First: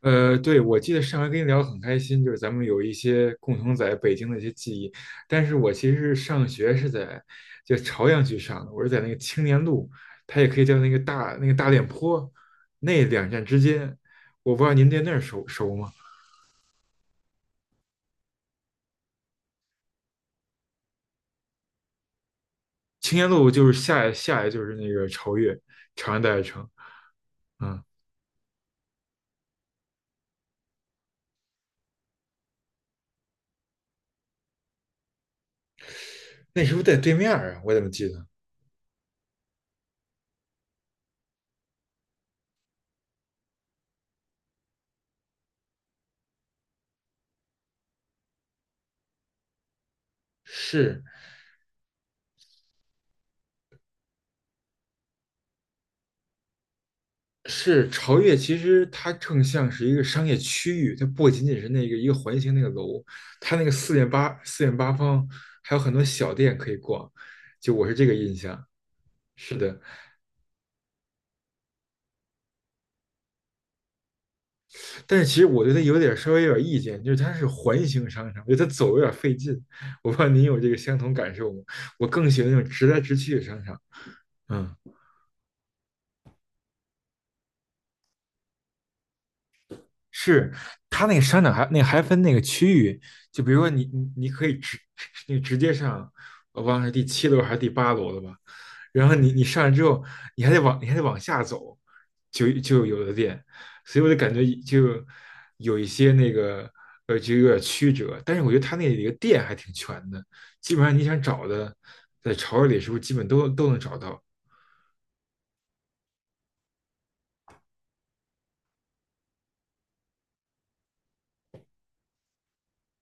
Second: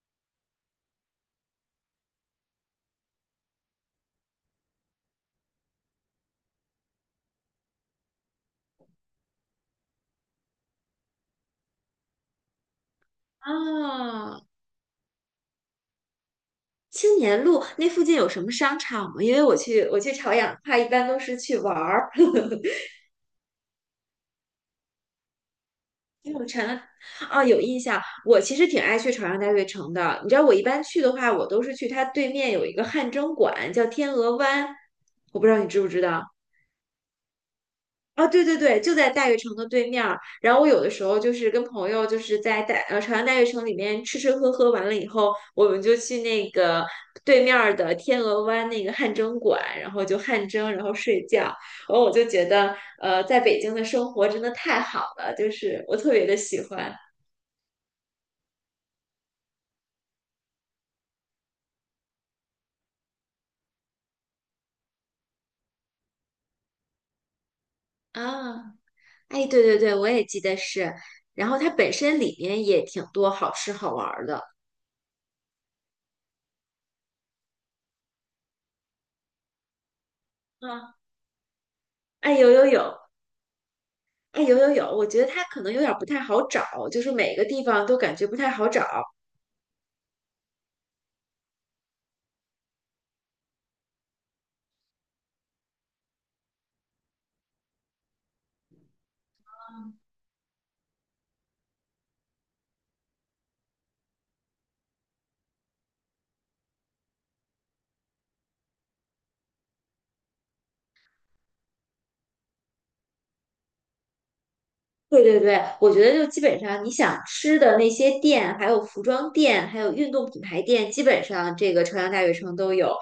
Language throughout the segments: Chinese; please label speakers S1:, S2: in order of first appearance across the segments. S1: 对，我记得上回跟你聊得很开心，就是咱们有一些共同在北京的一些记忆。但是我其实是上学是在就朝阳区上的，我是在那个青年路，它也可以叫那个大练坡那两站之间。
S2: 啊，
S1: 我不知道您对那儿熟吗？
S2: 青年路那附近有什么商场吗？因为我去朝阳的话，一般都是去玩儿。
S1: 青年路就是下来就是那个朝越，朝阳大
S2: 因为
S1: 悦
S2: 我长
S1: 城。
S2: 安啊，有印
S1: 嗯，
S2: 象。我其实挺爱去朝阳大悦城的。你知道，我一般去的话，我都是去它对面有一个汗蒸馆，叫天鹅湾。我不知道你知不知道。
S1: 那是不是在对面儿啊？我怎么记
S2: 啊，
S1: 得
S2: 对对对，就在大悦城的对面儿。然后我有的时候就是跟朋友就是在朝阳大悦城里面吃吃喝喝完了以后，我们就去那个对面儿的天鹅湾那个汗蒸馆，然后就汗蒸，然后
S1: 是？
S2: 睡觉。然后我就觉得，在北京的生活真的太好了，就是我特别的喜欢
S1: 是朝越，其实它更像是一个商业区域，它不仅仅是那个一个环形那个楼，它那个四面八方还有很多小店可以逛，就我是这个印象。
S2: 啊。哎，
S1: 是
S2: 对对
S1: 的。
S2: 对，我也记得是。然后它本身里面也挺多好吃好玩儿的。
S1: 但是其实我对它有点稍微有点意见，就是它是环形商场，我觉得它走有点费劲。我不知道您有这个
S2: 啊，
S1: 相同感受吗？我更
S2: 哎，
S1: 喜
S2: 有
S1: 欢那
S2: 有
S1: 种直
S2: 有，
S1: 来直去的商场。
S2: 哎，有
S1: 嗯，
S2: 有有，我觉得它可能有点儿不太好找，就是每个地方都感觉不太好找。
S1: 是，它那个商场还那个还分那个区域，就比如说你可以直接上，我忘了是第七楼还是第八楼了吧，然后你你上来之后，你还得往你还得往下走，就有的店，所以我就感觉就有一些那个就有点曲折，但是我觉得它那里的店还挺全的，基本上你想找的在潮市里是不是基本都能找到。
S2: 对对对，我觉得就基本上你想吃的那些店，还有服装店，还有运动品牌店，基本上这个朝阳大悦城都有。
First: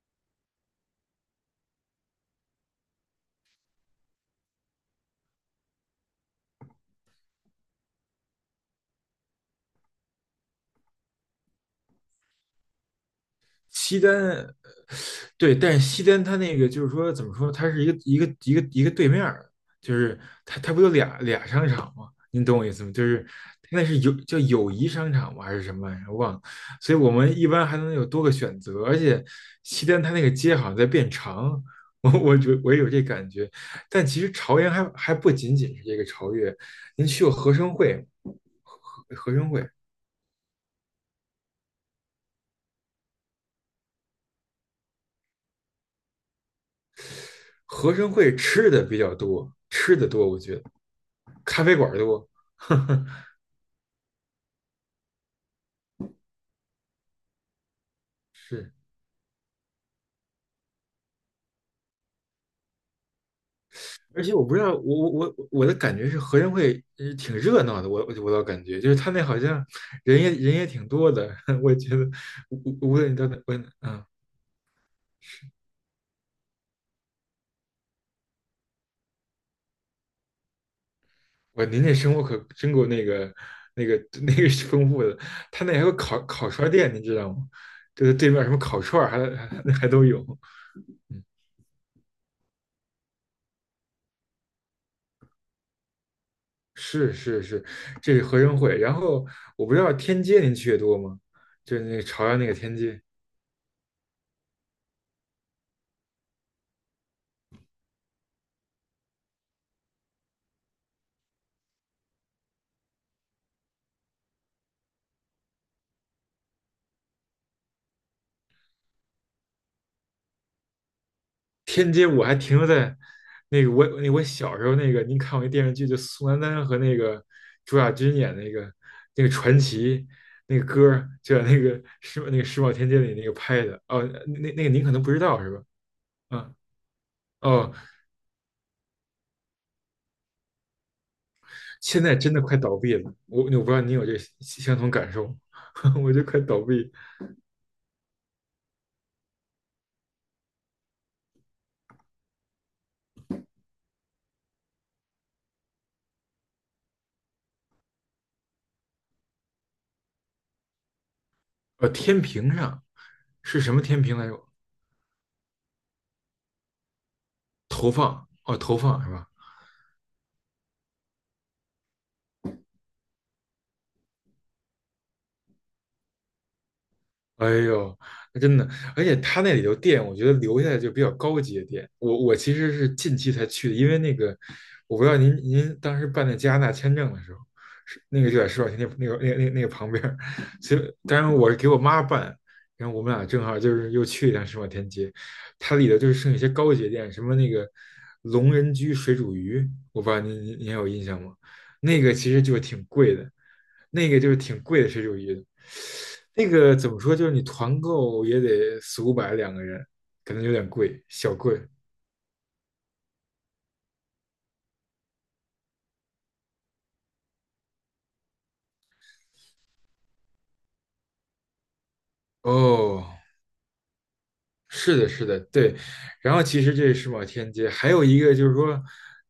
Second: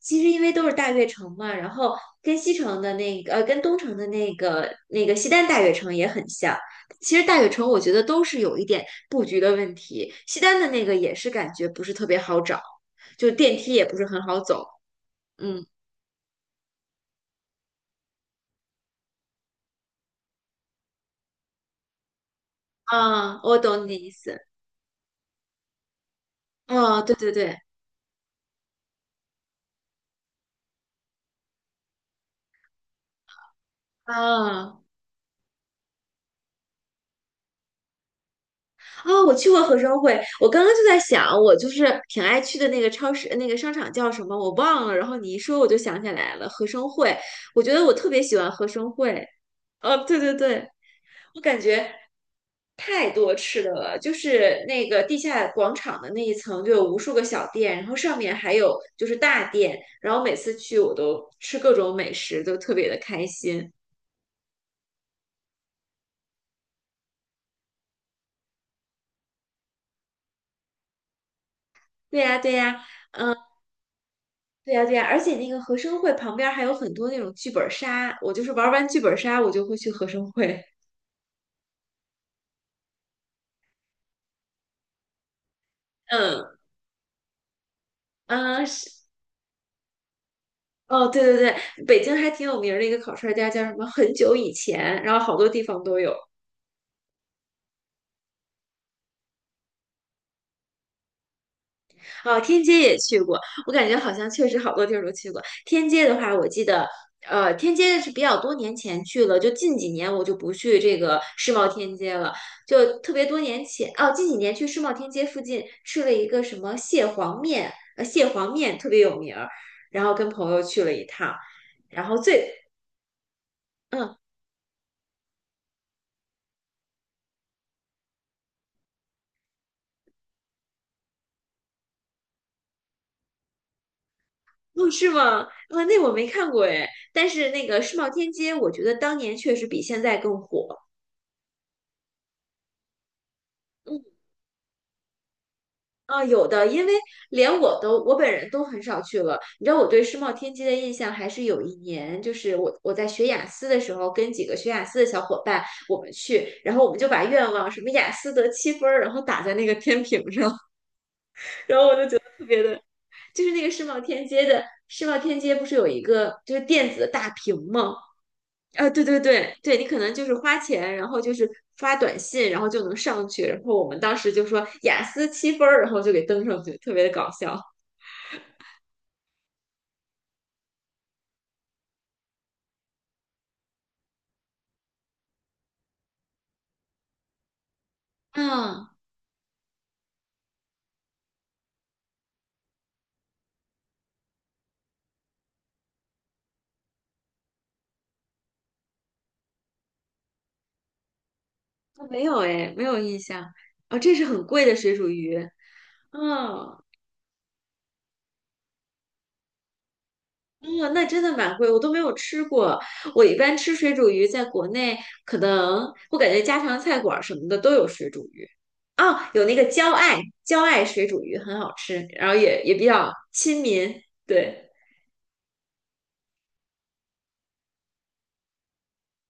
S2: 其实因为都是大悦城嘛，然后跟西城的跟东城的那个西单大悦城也很像。其实大悦城我觉得都是有一点布局的问题，西单的那个也是感觉不是特别好找，就电梯也不
S1: 西
S2: 是很好
S1: 单，
S2: 走。
S1: 对，
S2: 嗯。
S1: 但是西单它那个就是说怎么说，它是一个对面儿，就是它它不有俩商场吗？您懂我意思吗？就是
S2: 啊，我懂
S1: 那
S2: 你的
S1: 是
S2: 意
S1: 叫
S2: 思。
S1: 友谊商场吗？还是什么玩意儿？我忘了。所以
S2: 哦，
S1: 我
S2: 对对
S1: 们一
S2: 对，
S1: 般还能有多个选择，而且西单它那个街好像在变长，我也有这感觉。但其实朝阳
S2: 啊
S1: 还不仅仅是这个朝越，您去过合生汇吗？合
S2: 啊，
S1: 合
S2: 我
S1: 生
S2: 去过
S1: 汇
S2: 合生汇，我刚刚就在想，我就是挺爱去的那个超市，那个商场叫什么我忘了，然后你一说我就想起来了，合生汇。我觉得我
S1: 合
S2: 特
S1: 生
S2: 别
S1: 汇
S2: 喜欢合
S1: 吃的
S2: 生
S1: 比较
S2: 汇。
S1: 多，吃
S2: 哦，
S1: 的
S2: 对
S1: 多，
S2: 对
S1: 我觉得
S2: 对，我感
S1: 咖啡馆
S2: 觉
S1: 多，呵多，
S2: 太多吃的了，就是那个地下广场的那一层就有无数个小店，然后上面还
S1: 是。
S2: 有就是大店，然后每次去我都吃各种美食，都特别的开心。
S1: 而且我不知道，我的感觉是合生汇挺热闹的，我倒感觉就是他那好像人也挺多的，我觉得
S2: 对呀，对呀。
S1: 无论你到哪，我嗯，
S2: 对呀，对呀，而且那个和生汇旁边儿还有很多那种剧本杀，我就是玩完剧本杀，我就会去和生汇。
S1: 我您那生活可真够那个那个丰富的，他那还有 烤
S2: 嗯
S1: 串店，你知道吗？就是对面什么
S2: 嗯，
S1: 烤
S2: 是
S1: 串儿还都有，
S2: 哦，对
S1: 嗯。
S2: 对对，北京还挺有名儿的一个烤串儿家叫什么？很久以前，然后好多地方都有。
S1: 是是是，这是合生汇。然后我不知道天街您去的多吗？就是那个朝阳
S2: 哦，
S1: 那个
S2: 天
S1: 天
S2: 街也
S1: 街。
S2: 去过，我感觉好像确实好多地儿都去过。天街的话，我记得，天街是比较多年前去了，就近几年我就不去这个世贸天街了，就特别多年前，哦，近几年去世贸天街附近吃了一个什么蟹黄面，蟹黄面特别有名儿，然后跟朋友去了一趟，
S1: 天
S2: 然
S1: 街
S2: 后
S1: 我还
S2: 最，
S1: 停留在那个我那
S2: 嗯，
S1: 我小时候那个，您看过一电视剧，就宋丹丹和那个朱亚军演那个传奇那个歌儿就在那个世贸天阶里那个拍的。哦，那个您
S2: 哦，
S1: 可能
S2: 是
S1: 不知
S2: 吗？
S1: 道是吧？
S2: 啊，那我没看
S1: 嗯，
S2: 过哎，但是那
S1: 哦，
S2: 个世贸天街，我觉得当年确实比现在更火，
S1: 现在真的快倒闭了，我不知道您有
S2: 嗯。
S1: 这相同感受，我
S2: 啊，
S1: 就快
S2: 有
S1: 倒
S2: 的，因为
S1: 闭。
S2: 连我本人都很少去了。你知道我对世贸天阶的印象，还是有一年，就是我在学雅思的时候，跟几个学雅思的小伙伴，我们去，然后我们就把愿望什么雅思得七分儿，然后打在那个天平上，然后我就觉
S1: 天
S2: 得特
S1: 平
S2: 别的，
S1: 上
S2: 就是
S1: 是
S2: 那个
S1: 什么天平来着？
S2: 世贸天阶不是有一个就是电子的大屏
S1: 投
S2: 吗？
S1: 放，哦，投
S2: 啊，
S1: 放
S2: 对
S1: 是
S2: 对
S1: 吧？
S2: 对对，你可能就是花钱，然后就是发短信，然后就能上去。然后我们当时就说雅思七分儿，然后就给登上去，特别的搞
S1: 哎
S2: 笑。
S1: 呦，那真的，而且它那里头店，我觉得留下来就比较高级的店。我其实是近期才去的，因为那个我不知道您当时办那加拿大签证的时候，是那个就在石老天那
S2: 嗯，
S1: 那个那那那个旁边儿，所以当然我是给我妈办，然后我们俩正好就是又去一趟石老天街，它里头就是剩一些高级的店，什么那个龙人居水煮鱼，我不知道您还有印象吗？那个
S2: 没
S1: 其
S2: 有
S1: 实就是
S2: 哎，没
S1: 挺
S2: 有
S1: 贵
S2: 印
S1: 的，
S2: 象。哦，
S1: 那
S2: 这
S1: 个
S2: 是
S1: 就是
S2: 很
S1: 挺
S2: 贵的
S1: 贵的
S2: 水
S1: 水
S2: 煮
S1: 煮
S2: 鱼。
S1: 鱼。那个
S2: 嗯
S1: 怎么说，就是你团购也得四五百两个人，可能有点
S2: 嗯，那
S1: 贵，
S2: 真
S1: 小
S2: 的蛮
S1: 贵。
S2: 贵，我都没有吃过。我一般吃水煮鱼，在国内可能我感觉家常菜馆儿什么的都有水煮鱼。哦，有那个焦爱水煮鱼很好吃，然后也比
S1: 哦，
S2: 较亲民。对，
S1: 是的，是的，对。然后其实这是世贸天阶，还有一个就是说，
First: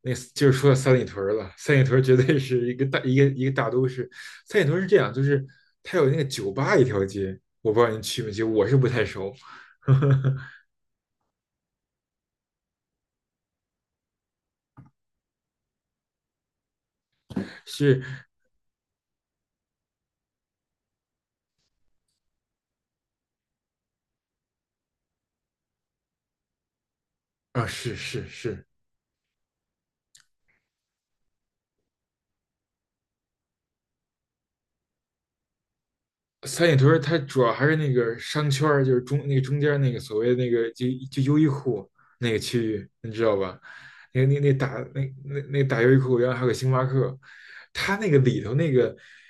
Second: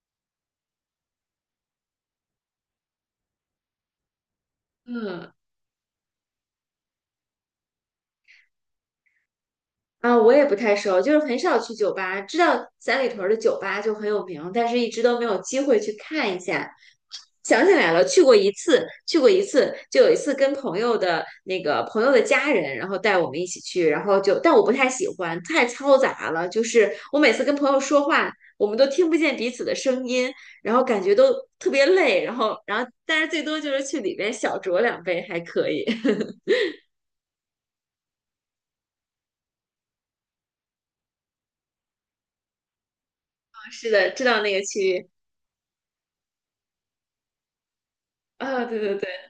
S1: 那就是说到三里屯儿了。三里屯儿绝对是一个大都市。三里屯儿是这样，就
S2: 嗯。
S1: 是它有那个酒吧一条街，我不知道您去没去，我是不太熟。
S2: 啊，我也不太熟，就是很少去酒吧，知道三里屯儿的酒吧就很有名，但是一直都没有机会去看一下。想起来
S1: 是
S2: 了，去过一次，去过一次，就有一次跟朋友的那个朋友的家人，然后带我们一起去，然后就，但我不太喜欢，太嘈杂了，就是我每次跟
S1: 啊，
S2: 朋友
S1: 是
S2: 说
S1: 是
S2: 话，我
S1: 是，
S2: 们都听不见彼此的声音，然后感觉都特别累，然后，然后，但是最多就是去里边小酌两杯还可以。
S1: 三里屯儿它主要还是那个商圈儿就是中间儿那个所谓那个就优衣库那个区域，你知道吧？
S2: 是的，知
S1: 那那
S2: 道那
S1: 那
S2: 个
S1: 大
S2: 区
S1: 那
S2: 域
S1: 那那大优衣库，然后还有个星巴克，它那个里头
S2: 啊，
S1: 那
S2: 对对
S1: 个
S2: 对。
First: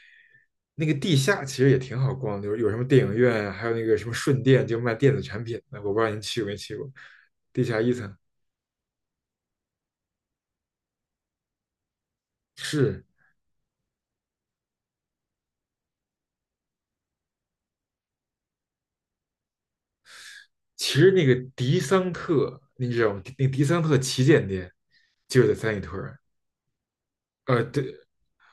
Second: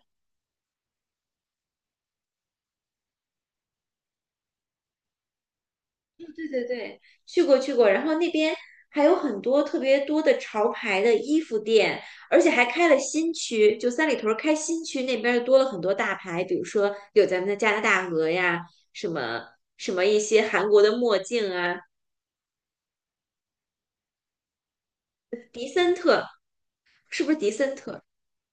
S1: 那个地下其实也挺好逛的，有什么电影院啊还有那个什么顺电，就卖电子产品的，我不知道您
S2: 对
S1: 去过没
S2: 对
S1: 去过，
S2: 对，去过
S1: 地
S2: 去
S1: 下
S2: 过，
S1: 一
S2: 然后
S1: 层
S2: 那边还有很多特别多的潮牌的衣服店，而且还开了
S1: 是。
S2: 新区，就三里屯儿开新区那边儿多了很多大牌，比如说有咱们的加拿大鹅呀，什么什么一些韩国
S1: 其
S2: 的
S1: 实
S2: 墨
S1: 那个
S2: 镜啊，
S1: 迪桑特，你知道吗？那迪桑特旗舰店就是在
S2: 迪
S1: 三里
S2: 森
S1: 屯儿。
S2: 特是不是迪
S1: 呃，
S2: 森
S1: 对，
S2: 特？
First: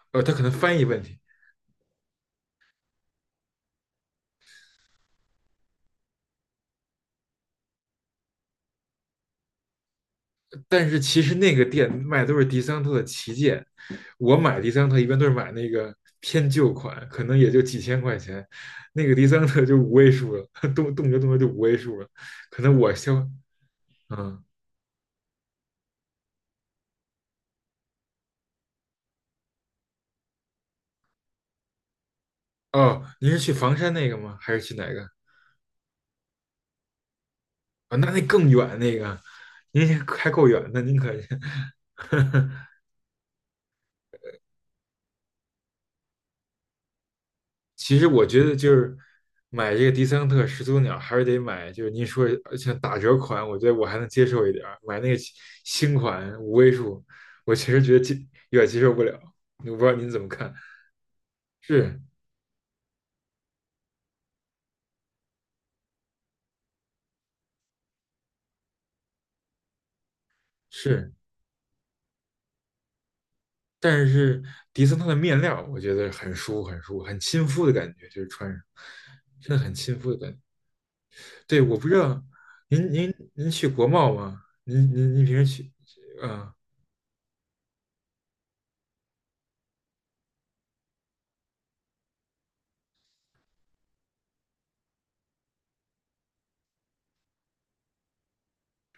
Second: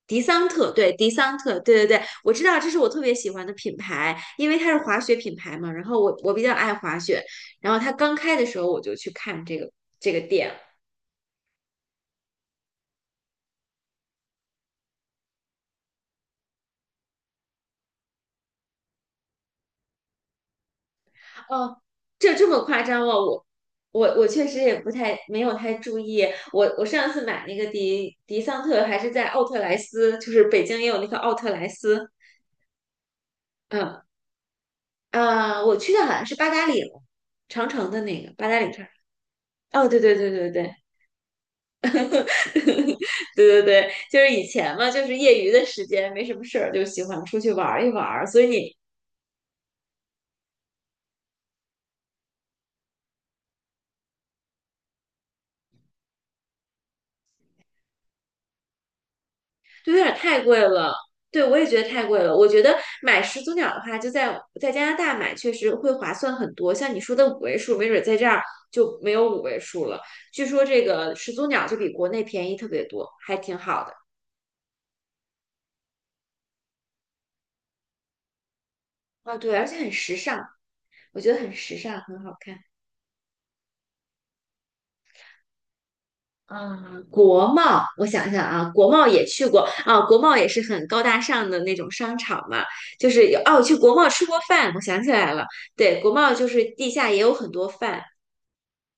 S2: 迪
S1: 呃，它可
S2: 桑
S1: 能
S2: 特，
S1: 翻译
S2: 对，
S1: 问
S2: 迪
S1: 题。
S2: 桑特，对对对，我知道这是我特别喜欢的品牌，因为它是滑雪品牌嘛，然后我比较爱滑雪，然后它刚开的时候我就去看这个店。
S1: 但是其实那个店卖的都是迪桑特的旗舰，我买迪桑特一般都是买那个偏旧款，可能也就几千块钱，那个迪桑特就五位数了，动辄就五位
S2: 哦，
S1: 数了，
S2: 这这
S1: 可
S2: 么
S1: 能
S2: 夸
S1: 我
S2: 张吗？
S1: 消，
S2: 我
S1: 嗯，
S2: 确实也不太没有太注意。我上次买那个迪桑特还是在奥特莱斯，就是北京也有那个奥特莱斯。
S1: 哦，您是去房山
S2: 嗯
S1: 那个吗？还是去哪个？
S2: 啊，我去的好像是八达岭，长城
S1: 啊、
S2: 的
S1: 那那
S2: 那个八
S1: 更
S2: 达岭
S1: 远
S2: 上。
S1: 那个，
S2: 哦，
S1: 您
S2: 对对对
S1: 还够
S2: 对
S1: 远
S2: 对
S1: 的，您可是。
S2: 对对对，就是以前嘛，就是业余的时间没什么事儿，就喜欢出去玩一
S1: 其
S2: 玩
S1: 实
S2: 儿。
S1: 我
S2: 所
S1: 觉
S2: 以
S1: 得就
S2: 你
S1: 是买这个迪桑特始祖鸟，还是得买，就是您说像打折款，我觉得我还能接受一点儿。买那个新款五位数，我其实觉得有点接受不了。我不知
S2: 对，
S1: 道
S2: 有
S1: 您
S2: 点
S1: 怎么
S2: 太
S1: 看？
S2: 贵了。对，我也觉得
S1: 是
S2: 太贵了。我觉得买始祖鸟的话，就在加拿大买，确实会划算很多。像你说的五位数，没准在这儿就没有五位数了。据说这
S1: 是，
S2: 个始祖鸟就比国内便宜特别多，还挺好的。
S1: 但是迪桑特的面料，我觉得很舒服，很舒服，很亲肤的感觉，就是穿上
S2: 啊，对，
S1: 真的
S2: 而
S1: 很
S2: 且很
S1: 亲肤
S2: 时
S1: 的感觉。
S2: 尚，我觉得很
S1: 对，
S2: 时
S1: 我不知
S2: 尚，很
S1: 道
S2: 好看。
S1: 您去国贸吗？您平时去？嗯、
S2: 嗯，国贸，我想想啊，国贸也去过啊，国贸也是很高大上的那种商场嘛，就是有哦，我去国贸吃过饭，我想起来了，对，国贸就是地下也有很多饭，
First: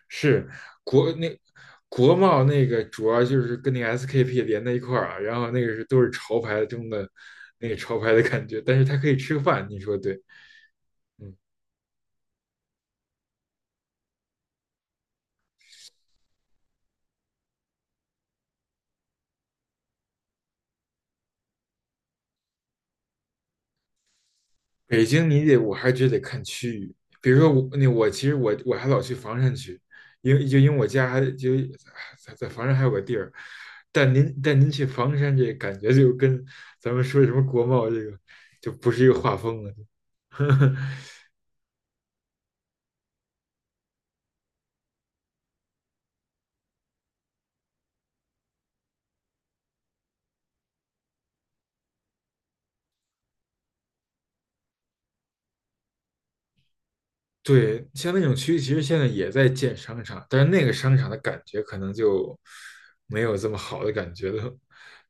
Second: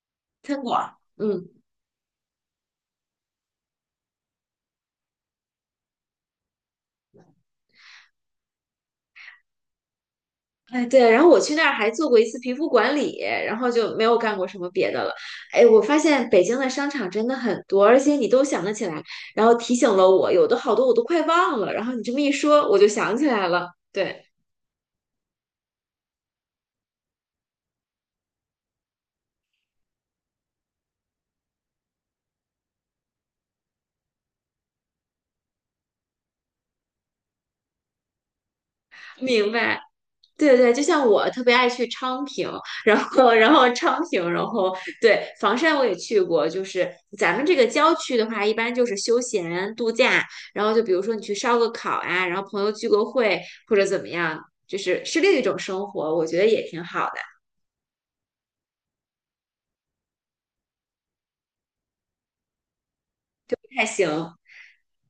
S1: 是，国那
S2: 嗯。
S1: 国贸那个主要就是跟那个 SKP 连在一块儿啊，然后那个是都是潮牌中的那个潮牌的感觉，但是它可以吃饭，你说对？
S2: 哎，对，然后
S1: 嗯，
S2: 我去那儿还做过一次皮肤管理，然后就没有干过什么别的了。哎，我发现北京的商场真的很多，而且你都想得起来，然后提醒了我，有的好多我都快忘了，然后你这么一说，我就想起来了。对，
S1: 北京你得我还觉得得看区域，比如说我其实我还老去房山区，因为我家还就在房山还有个地儿，但您去房山这感觉就跟咱们说什么国贸这个就不是一个画
S2: 明
S1: 风了。
S2: 白。对对，就 像我特别爱去昌平，然后昌平，然后对房山我也去过，就是咱们这个郊区的话，一般就是休闲度假，然后就比如说你去烧个烤啊，然后朋友聚个会或者怎么样，就是另一种生活，我觉得也挺好的，
S1: 对，像那种区其实现在也在建商场，但是那个商场的感觉可能就没有这么
S2: 还
S1: 好的
S2: 行。
S1: 感觉了。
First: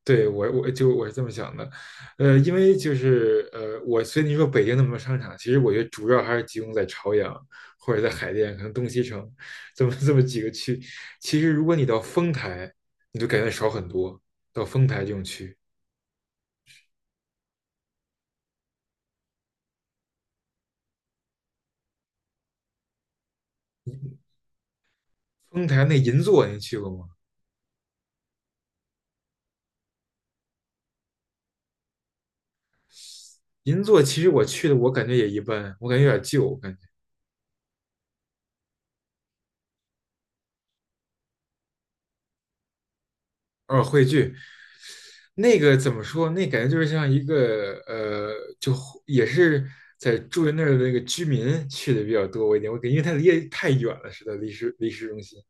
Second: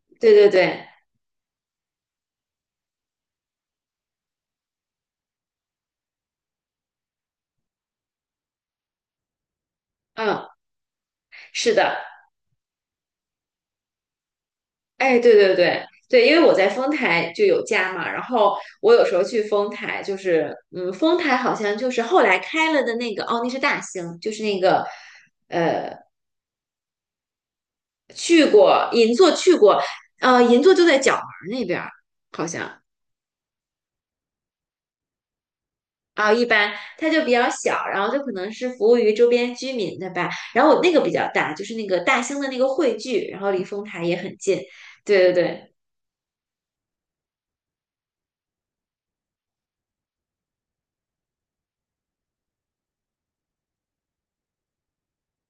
S1: 对，
S2: 对对对，
S1: 我是这么想的，因为就是我所以你说北京那么多商场，其实我觉得主要还是集中在朝阳或者在海淀，可能东西城这么几
S2: 嗯，
S1: 个区。其实如
S2: 是
S1: 果你
S2: 的。
S1: 到丰台，你就感觉少很多。到丰台这
S2: 哎，
S1: 种
S2: 对对
S1: 区，
S2: 对对，因为我在丰台就有家嘛，然后我有时候去丰台，就是嗯，丰台好像就是后来开了的那个，哦，那是大兴，就是那个
S1: 丰台那银座您去过吗？
S2: 去过银座去过，银座就在角门那边儿，好像
S1: 银座其实我去的，我感觉也一般，我感觉有点
S2: 啊，一
S1: 旧，我
S2: 般
S1: 感觉。
S2: 它就比较小，然后就可能是服务于周边居民的吧，然后我那个比较大，就是那个大兴的那个汇聚，然后离
S1: 偶
S2: 丰
S1: 尔
S2: 台
S1: 汇
S2: 也
S1: 聚，
S2: 很近，对
S1: 那
S2: 对
S1: 个怎么说？那感觉就是像一个就也是在住在那儿的那个居民去的比较多一点。我感觉因为它离得太远了，是的，离市中心。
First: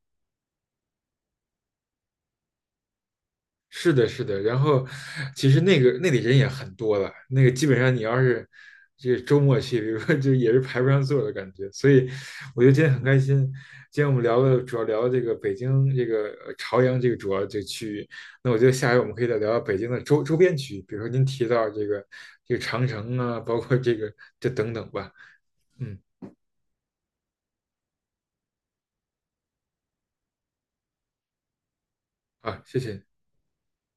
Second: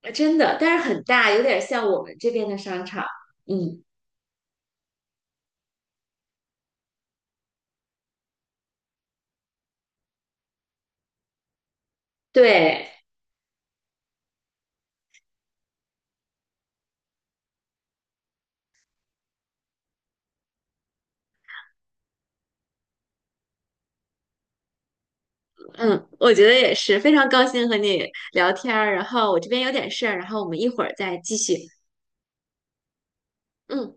S2: 对，真的，但是很大，有点像我们这边的商场，嗯，
S1: 是的，是的。然后，其实那个那里人也很多了，那个基本上你要是这个周末去，比如说就也是排不上座的感觉。所以，我觉得今
S2: 对。
S1: 天很开心。今天我们聊了，主要聊了这个北京这个朝阳这个主要这个区域。那我觉得下回我们可以再聊聊北京的周边区域，比如说您提到这个长城啊，包括这个等等吧。嗯，
S2: 嗯，我觉得也是，非常高兴和你聊天儿。然后我这边有点事儿，然后我们一会儿再继续。
S1: 啊，谢谢。
S2: 嗯。